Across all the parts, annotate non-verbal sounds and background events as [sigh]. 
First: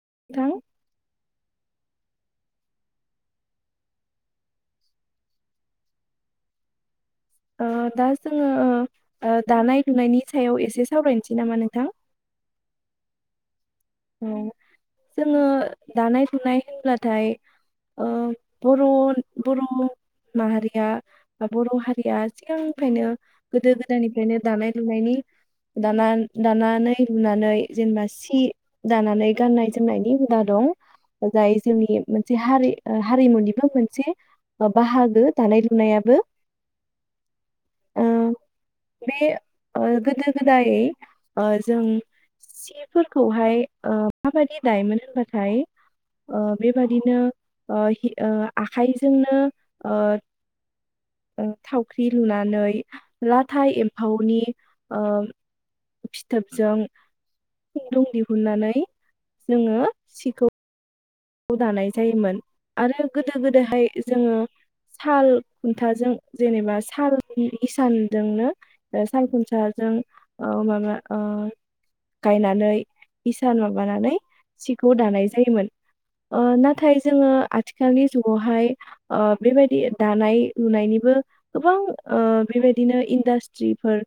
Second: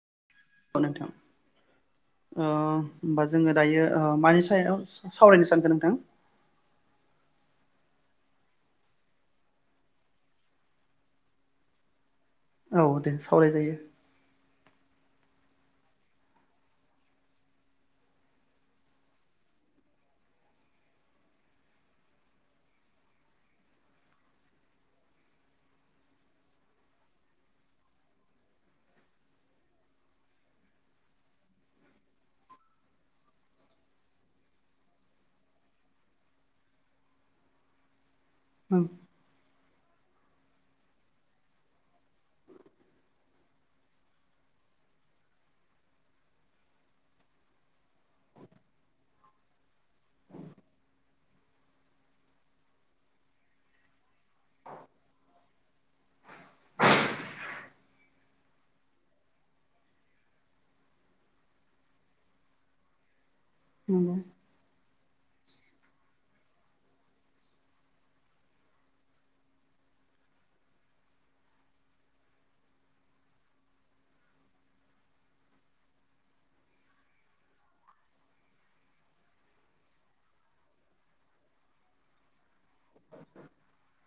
[unintelligible] औ नोंथां ओ होमबा जोङो दायो ओ मानि सायाव सावरायनो सानदों नोंथां? ओ दा जोङो ओ दानाय लुनायनि सायाव एसे सावरायनोसै नामा नोंथां। औ दे सावराय जायो। औ जोङो दानाय लुनाय होनब्लाथाय ओ बर' बर' माहारिया बर' हारिया सिगांनिफ्रायनो गोदो गोदायनिफ्रायनो दानाय लुनायनि दा दानानै लुनानै जेनेबा सि दानानै गाननाय जोमनायनि हुदा दं जाय जोंनि मोनसे हारि हारिमुनिबो मोनसे बाहागो दानाय लुनायाबो ओ बे ओ गोदो गोदाय ओ जों सिफोरखौहाय ओ माबादि दायोन होनबाथाय ओ बेबादिनो ओ आखाइजोंनो ओ थावख्रि लुनानै लाथा एम्फौनि ओ फिथोबजों खुन्दुं दिहुननानै [unintelligible] जोङो सिखौ खौ दानाय जायोमोन आरो गोदो गोदोहाय नंगौ जोङो साल खुन्थाजों जेनेबा साल इसानजोंनो ओ साल खुन्थाजों ओ माबा ओ गायनानै इसान माबानानै सिखौ दानाय जायोमोन। ओ नाथाय जोङो आथिखालनि जुगावहाय ओ बेबायदि दानाय लुनायनिबो गोबां ओ बेबायदिनो इन्डास्ट्रिफोर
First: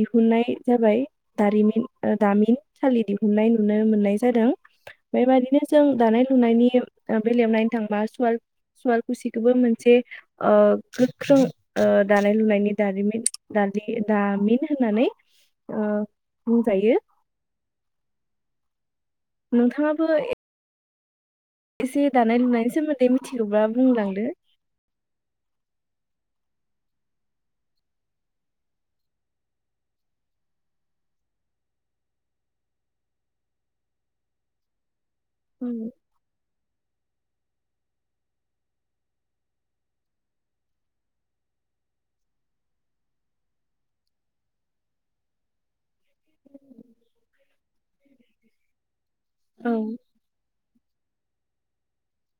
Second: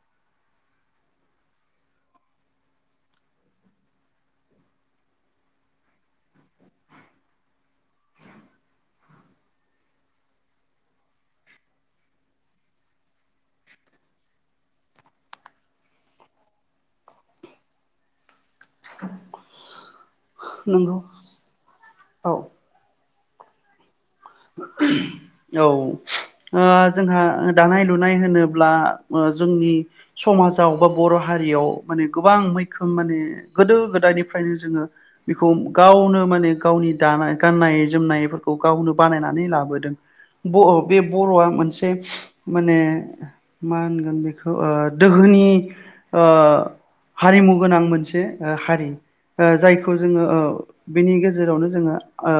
दिहुनन्नाय जाबाय दारिमिन दामिनसालि दिहुननाय नुनो मोननाय जादों बेबायदिनो जों दानाय लुनायनि बेलायाव नायनो थांबा सुवाल सुवाल खुसिखौबो मोनसे ओ गोख्रों ओ दानाय लुनायनि दारिमिन दालि दामिन होननानै ओ बुंजायो। नोंथाङाबो ए ओ नोंगौ। एसे दानाय लुनायस सोमोन दे मिथिगौबा बुंलांदो। औ ओ जोंहा दानाय लुनाय होनोब्ला जोंनि समाजाव बा बर' हारियाव माने गोबां मैखोम माने गोदो गोदायनिफ्रायनो जोङो बेखौ औ गावनो माने गावनि दाना गाननाय जोमनायफोरखौ गावनो बानायना नि लादों बर बे बर'आ मोनसे माने मा होनगोन बेखौ दोहोनि ओ हारिमु गोनां मोनसे हारि। ओ औ जायखौ जोङो ओ बेनि गेजेरावनो जोङो ओ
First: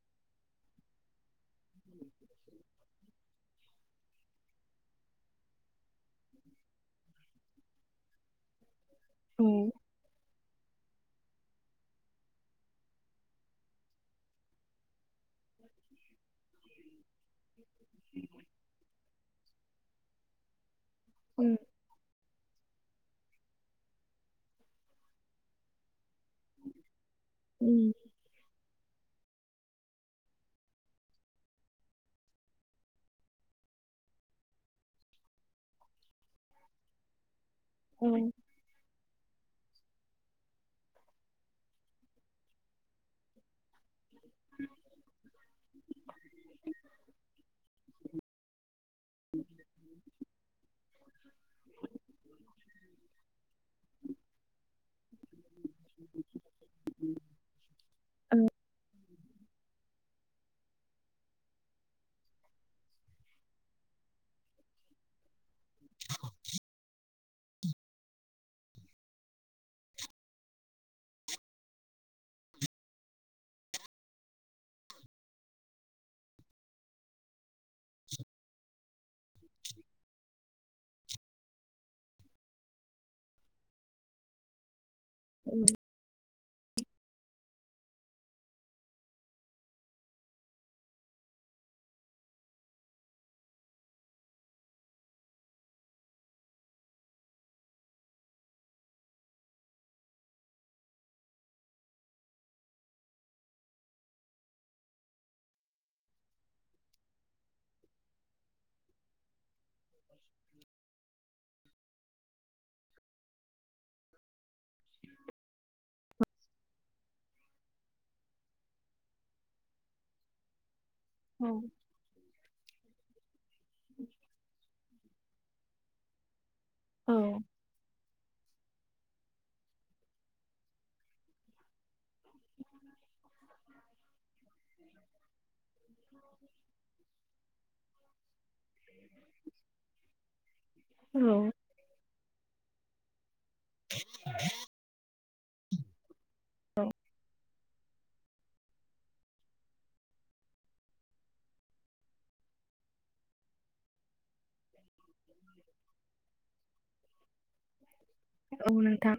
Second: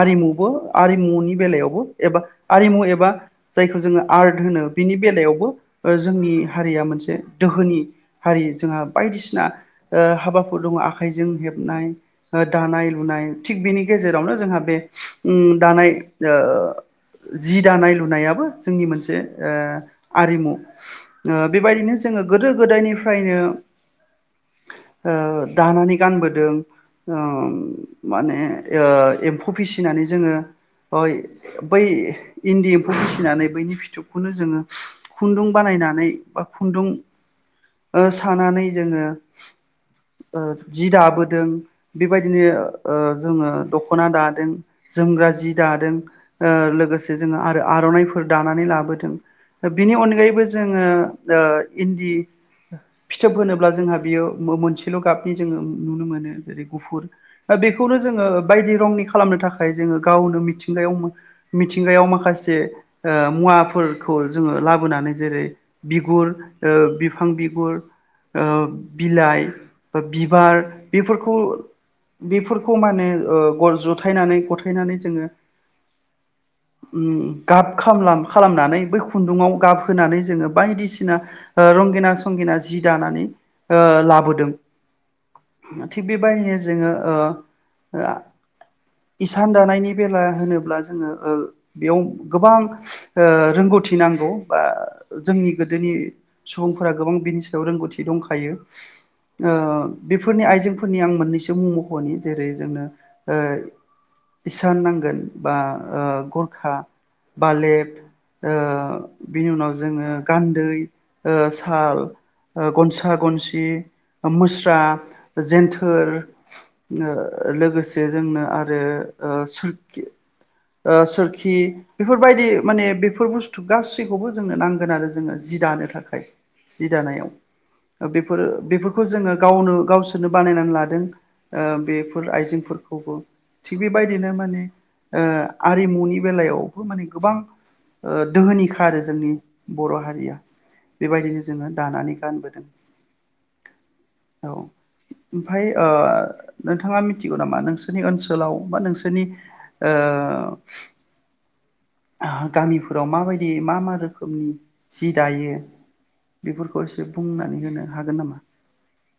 आरिमुबो आरिमुनि बेलायावबो। एबा आरिमु एबा जायखौ जोङो आर्ट होनो बिनि बेलायावबो ओ जोंनि हारिया मोनसे दोहोनि हारि जोंहा बायदिसिना उम ओ हाबाफोर दङ' आह आखायजों हेबनाय दानाय लुनाय थि बेनि गेजेरावनो जोंहा बे ओम दानाय ओ जि दानाय लुनायाबो जोंनि मोनसे ओ आरिमु। ओ बेबायदिनो जोङो गोदो गोदायनिफ्रायनो ओ दानानै गानबोदों। ओ माने ओ एम्फौ फिसिनानै जोंङो बै इन्दि एम्फौ फिसिनानै बैनि फिथोबखौनो जोंङो खुन्दुं बानायनानै बा खुन्दुं औ सानानै जोंङो ओ जि दाबोदों बेबायदिनो ओ जोंङो दख' दखना दादों जोमग्रा जि दादों ओ लोगोसे जोंङो आरो आर'नाइफोर दानानै लाबोदों बिनि अनगायैबो जोंङो ओ इन्दि फिथोब होनोब्ला जोंहा बियो मो मोनसेल' गाबनि जोंङो नुनो मोनो जेरै गुफुर ओ बे खौनो जोंङो बायदि रंनि खालामनो थाखाय जोंङो गावनो मिथि मिथिंगायाव मिथिंगायाव माखासे ओ मुवाफोरखौ जोंङो लाबोनानै जेरै - बिगुर, बिफां बिगुर, ओ बिलाइ बिबार बेफोरखौ बेफोरखौ माने ओ जथायनानै गथायनानै जोंङो ओम गाब खालाम खालामनानै बै खुन्दुङाव गाब होनानै जोंङो बायदिसिना ओ रंगिना संगिना जि दानानै ओ लाबोदों। थिग बे बायदिनो जोंङो ओ ओ इसान दानायनि बेला मानो होनोब्ला जोंङो ओ बेयाव गोबां ओ रोंगौथि नांगौ बा जोंनि गोदोनि सुबुंफोरा गोबां बिनि सायाव रोंगौथि दंखायो ओ बेफोरनि आइजेंफोरनि आं मोननैसो मुं मखनि जेरै जोंनो इसान नांगोन। बा ओ गरखा, बालेब ओ बिनि उनाव जोंङो गान्दै ओ साल, गनसा-गनसि, मुस्रा, जेन्थोर ओ लोगोसे जोंनो आरो सोर ओ औ सोरखि बेफोरबायदि माने बेफोर बुस्थु गासैखौबो जोंनो नांगोन आरो जोंनो जि दानो थाखाय। जि दानायाव औ ओ बे बेफोर बेफोरखौ जोंङो गावनो गावसोरनो बानायनानै लादों बेफोर आइजेंफोरखौबो थिग बेबायदिनो माने ओ आरिमुनि बेलायावबो माने गोबां ओ दोहोनिखा आरो जोंनि बर' हारिया बेबायदिनो जोंङो दानानै गानबोदों। औ। ओमफ्राय ओ नोंथाङा मिथिगौ नामा नों नोंसोरनि ओनसोलाव बा नोंसोरनि ओ गामिफोराव माबायदि मा मा रोखोमनि जि दायो बेफोरखौ एसे बुंनानै होनो हागोन नामा? औ नोंथां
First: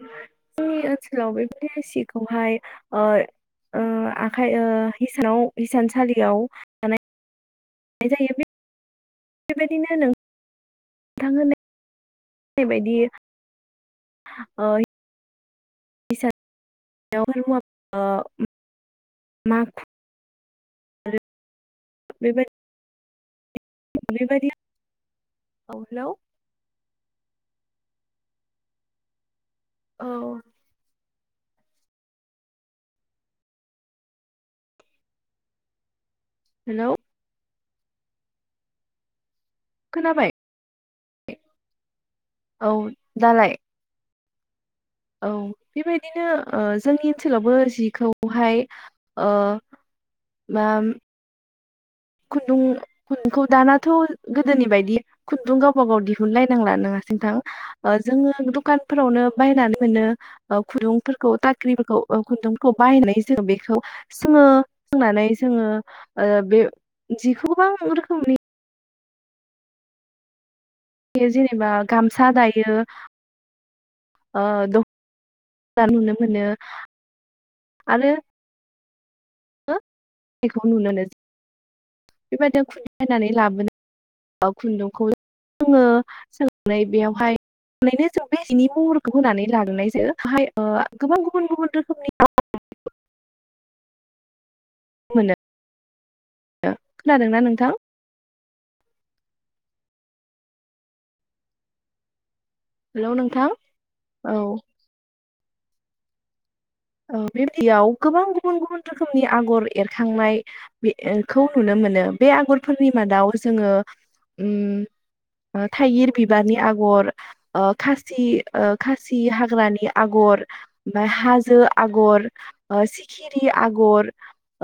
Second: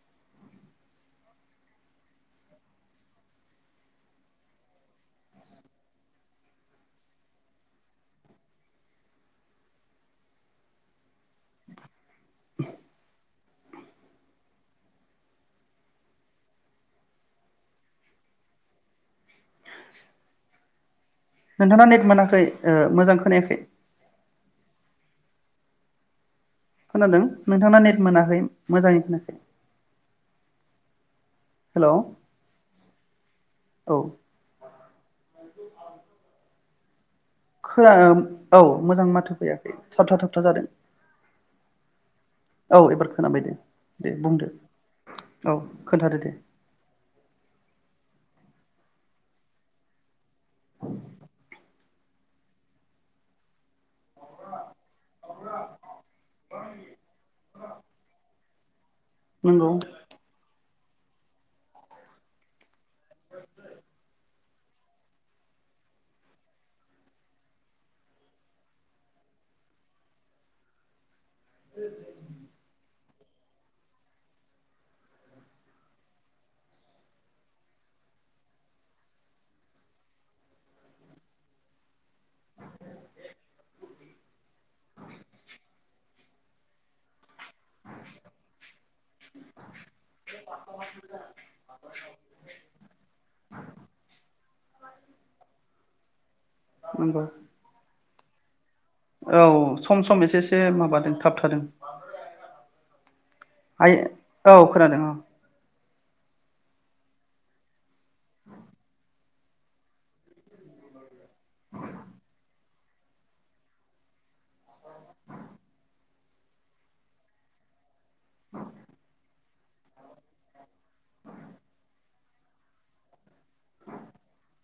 जोंनि ओनसोलावबो ऐ सिखौहाय ओ ओ आखाइ ओ हिसानाव हिसानसालियाव थानाय दानाय जायो बेबायदिनो नोंथां होननाय बेबायदि [inaudible] हिसान [inaudible] माखु नोंथांना नेट मोनाखै बेबायदि ओ मोजां खोनायाखै [inaudible] औ हेलौ खोनादों नोंथांना नेट मोनाखै मोजाङै खोनायाखै औ हेलौ औ हेलौ खोन [inaudible] औ मोजां माथो फैया थाबथा खोनाबाय थाबथा जादों औ एबार खोनाबाय दालाय दे बुंदो औ खोन्थादो बेबायदिनो दे ओ जोंनि ओनसोलावबो जिखौहाय ओ मा खुन्दुं खुन्दुंखौ दानाथ' गोदोनि बायदि खुन्दुं गावबा गाव दिहुनलायनांला नङा [inaudible] नोथां ओ जोङो दुखान फोरावनो नंगौ बायनानै मोनो ओ खुन्दुंफोरखौ टाख्रिफोरखौ ओ खुन्दुंफोरखौ बायनानै जोङो बेखौ सोङो सोंनानै जोङो ओ बे जिखौ गोबां रोखोमनि बे जेनेबा गामसा दायो ओ द' नुनो मोनो आरो [inaudible] बेबायदिनो खुन्दुं बायनानै लाबो [inaudible] खुन्दुंखौ जोङो सोंनानै बेयावहायनो जों बे जिनि महर होनानै ला [inaudible] ओ गोबां गुबुन गुबुन रोखोमनि [inaudible] मोनो नंगौ खोनादोंना नोंथां औ सम सम एसे एसे माबादों थाबथादों हेलौ नोंथां यै औ खोनादों औ ओ बेबायदियाव गोबां गुबुन गुबुन रोखोमनि आगर एरखांनाय बेखौ नुनो मोनो बे आगरफोरनि मादाव जोङो उम ओ थाइगिर बिबारनि आगर ओ खा सि ओ खासि हा हाग्रानि आगर ओमफाय हाजो आग ओ [inaudible] [inaudible] आगर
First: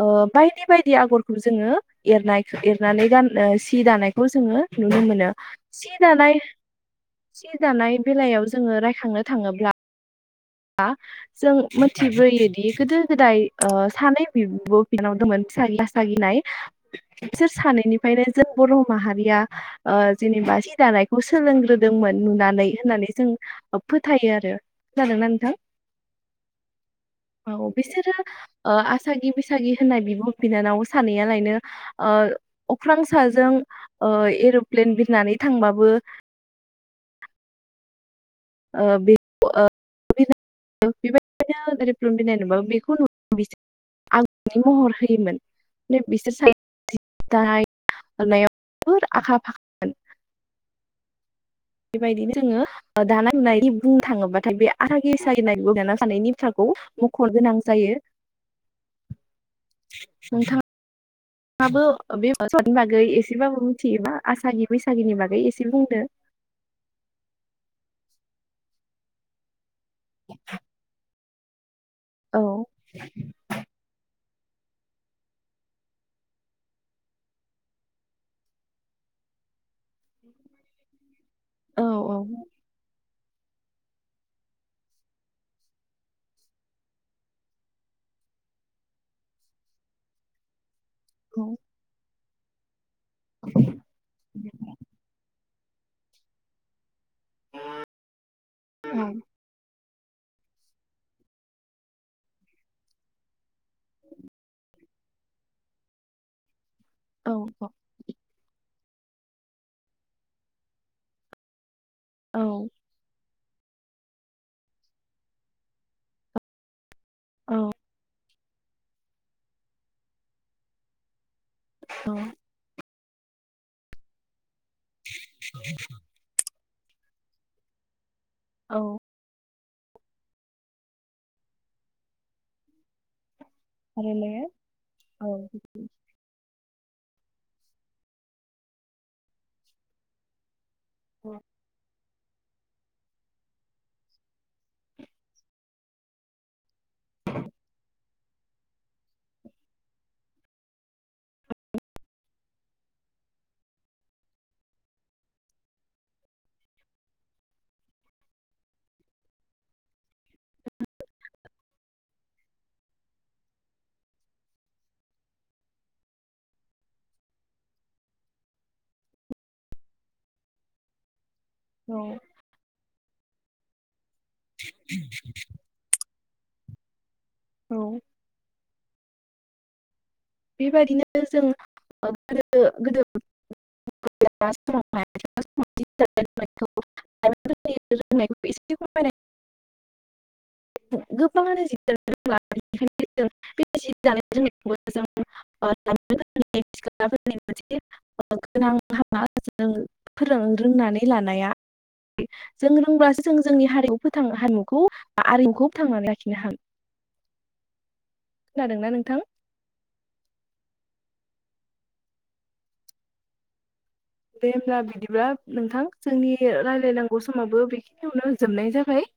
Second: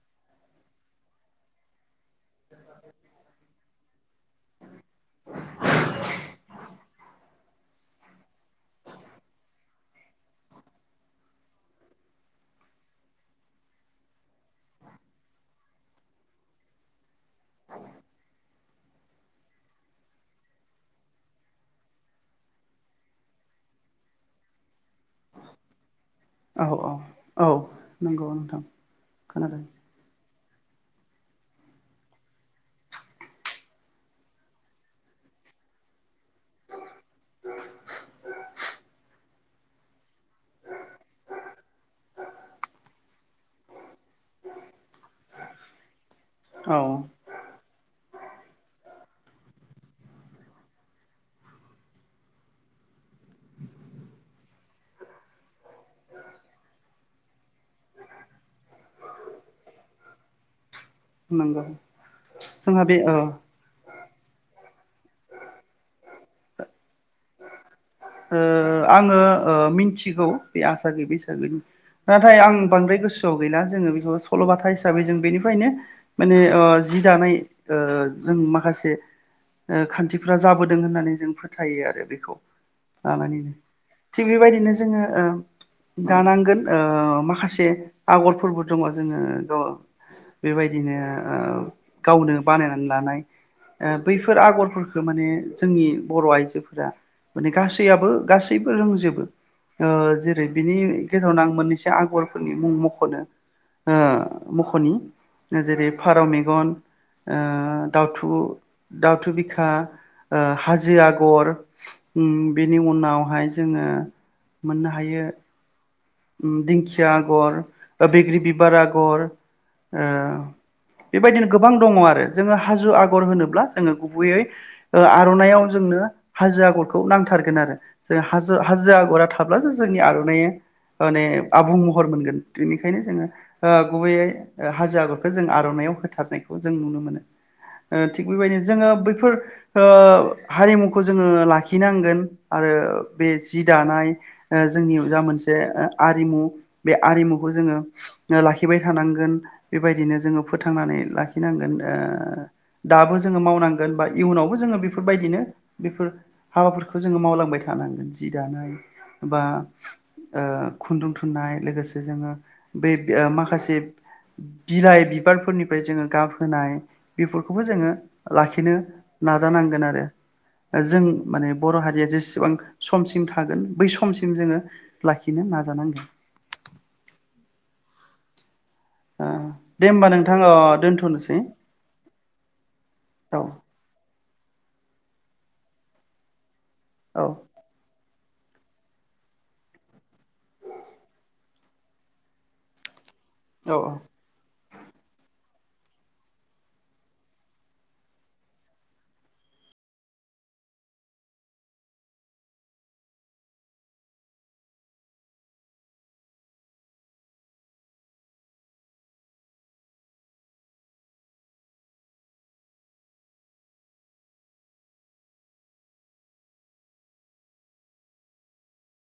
ओ बायदि बायदि आगरखौ जोङो एरनाय एरनानै गान सि दानायखौ जोङो नुनो मोनो सि दानाय सि दानाय बेलायाव जोङो रायखांनो थाङोब्ला [inaudible] जों मिथिबोयोदि गोदो गोदाय ओ सानै बिब' बिनानाव दोंमोन बैसासि आसागि होननाय बिसोर सानैनिफ्रायनो जों बर' माहारिया ओ जेनेबा सि दानायखौ सोलोंग्रोदोंमोन नुनानै होननानै जों फोथायो आरो खानादोंना नों थां औ औ औ बिसोरो नंगौ नोंथां ओ आसागि खोनादों बैसागि होननाय बिब' बिनानाव सानैया लायनो ओ अख्रां साजों ओ एर'प्लेन बिरनानै थांबाबो [unintelligible] ओ ओ बेखौ‌ ओ बिरनो ओ बेबायदिनो जेरै एर'प्लेन बिरनाय नुबाबो बेखौ नु बिस आंनि महर होयोमोन नो बिसोर सानैया जि औ दानाय [unintelligible] दारनायाव फोर आखा फाखामोन। [unintelligible] बेबायदिनो जोङो ओ दानाय लुनायनि बुंनो थाङोब्ला बाथाय बे आथा खेसा जिरनाय [unintelligible] बिब' बिनानाव सानैनि थ्राखौ मख खर गोनां जायो नोंथां। नंगौ माबो ओ बे ओ स आबादनि जोंहा बे बागै औ एसेबाबो मिथियोबा आसागि बैसागिनि बागै एसे बुंदो? ओ आङो ओ मिन थिगौ बे आसागि बैसा दा बेगुन नाथाय औ आं बांद्राय गोसोआव गैला जोङो बेखौ सल'बाथा हिसाबै जों बेनिफ्रायनो माने ओ जि दानाय ओ जों माखासे ओ खान्थिफ्रा जाबोदों होननानै जों फोथाय औ औ बेखौ लानानैनो थिग बेबायदिनो जोङो ओ दानांगोन ओ माखासे आगरफोरबो दङ जोङो द बेबायदि दिनो ओ औ गावनो बानायना लानाय ओ बैफोर आगरफोरखो माने जोंनि बर' आइजोफोरा माने गासैआबो गासैबो रोंजोबो। ओ जेरै बिनि गेजेरावनो आं मोननैसो आगरफोरनि मुं मख'नो ओ मख'नि ओ जेरै फारौ मेगन औ ओ दाउथु दाउथु बिखा ओ हाजो आगर उम औ बेनि उनावहाय ज जोङो मोननो हायो। उम दिंख या आगर औ ओ बेग्रि बिब बार अगर ओ बेबायदिनो गोबां दङ औ आरो जोङो हाज' आग गर होनोब्ला जोङो गुबैयै ओ आर'नाइआव जोंनो हाजो आग गरखौ नांथारगोन आरो जों हाज' औ हाजो आगरा थाब्ला जोज जोंनि आर'नाइआ माने आबुं महर मोनगोन बेनिखायनो जोङो ओ गुबैयै थारैनो ओ हाजो औ आगरखौ जों आर'नायाव होथारनाय। जों नुनो मोनो ओ थिग बेबायदिनो जोंङो बैफोर ओ हारिमु खौ जोंङो लाखिनांगोन। आरो बे जि दानाय ओ जोंनि जा मोनसे आरिमु बे आरिमुखौ जोंङो लाखिबाय थानांगोन बेबायदिनो जोङो फोथांनानै लाखिनांगोन दाबो जोङो मावनांगोन बा इयुनावबो जोङो बेफोरबायदिनो बेफोर हाबाफोरखौ जोंङो मावलांबाय थानांगोन जि दानाय बा ओ खुन्दुं थुननाय लोगोसे जोङो बै माखासे बिलाइ बिबारफोरनिफ्राय जोङो गाबहोनाय बेफोरखौबो जोंङो लाखिनो नाजानांगोन आरो। जों माने बर' हारिया औ जेसेबां समसिम थागोन बै सम समसिम जोंङो लाखिनो ना नाजानांगोन। औ ओ दे होमबा नों बेबायदिनो जों गोदो गोदो औ [unintelligible] [unintelligible] एसे औ फोरमाय गोबाङानो जि औ औ जानाय [unintelligible] [unintelligible] जि दानायफोरामोनसे गोनां हाबा जों फोर रोंनानै लानाया जों रोंब्लासो जों जोंनि हारिमु फथ हारिमुखौ आरिमुखौ फोथांनानै लाखिनो हाम खोनादोंना नोंथां। दे हब्ला बिदिब्ला नोंथां जोंनि रायलायनांगौ समावबो बेखिनियावनो जोबनाय जाबाय।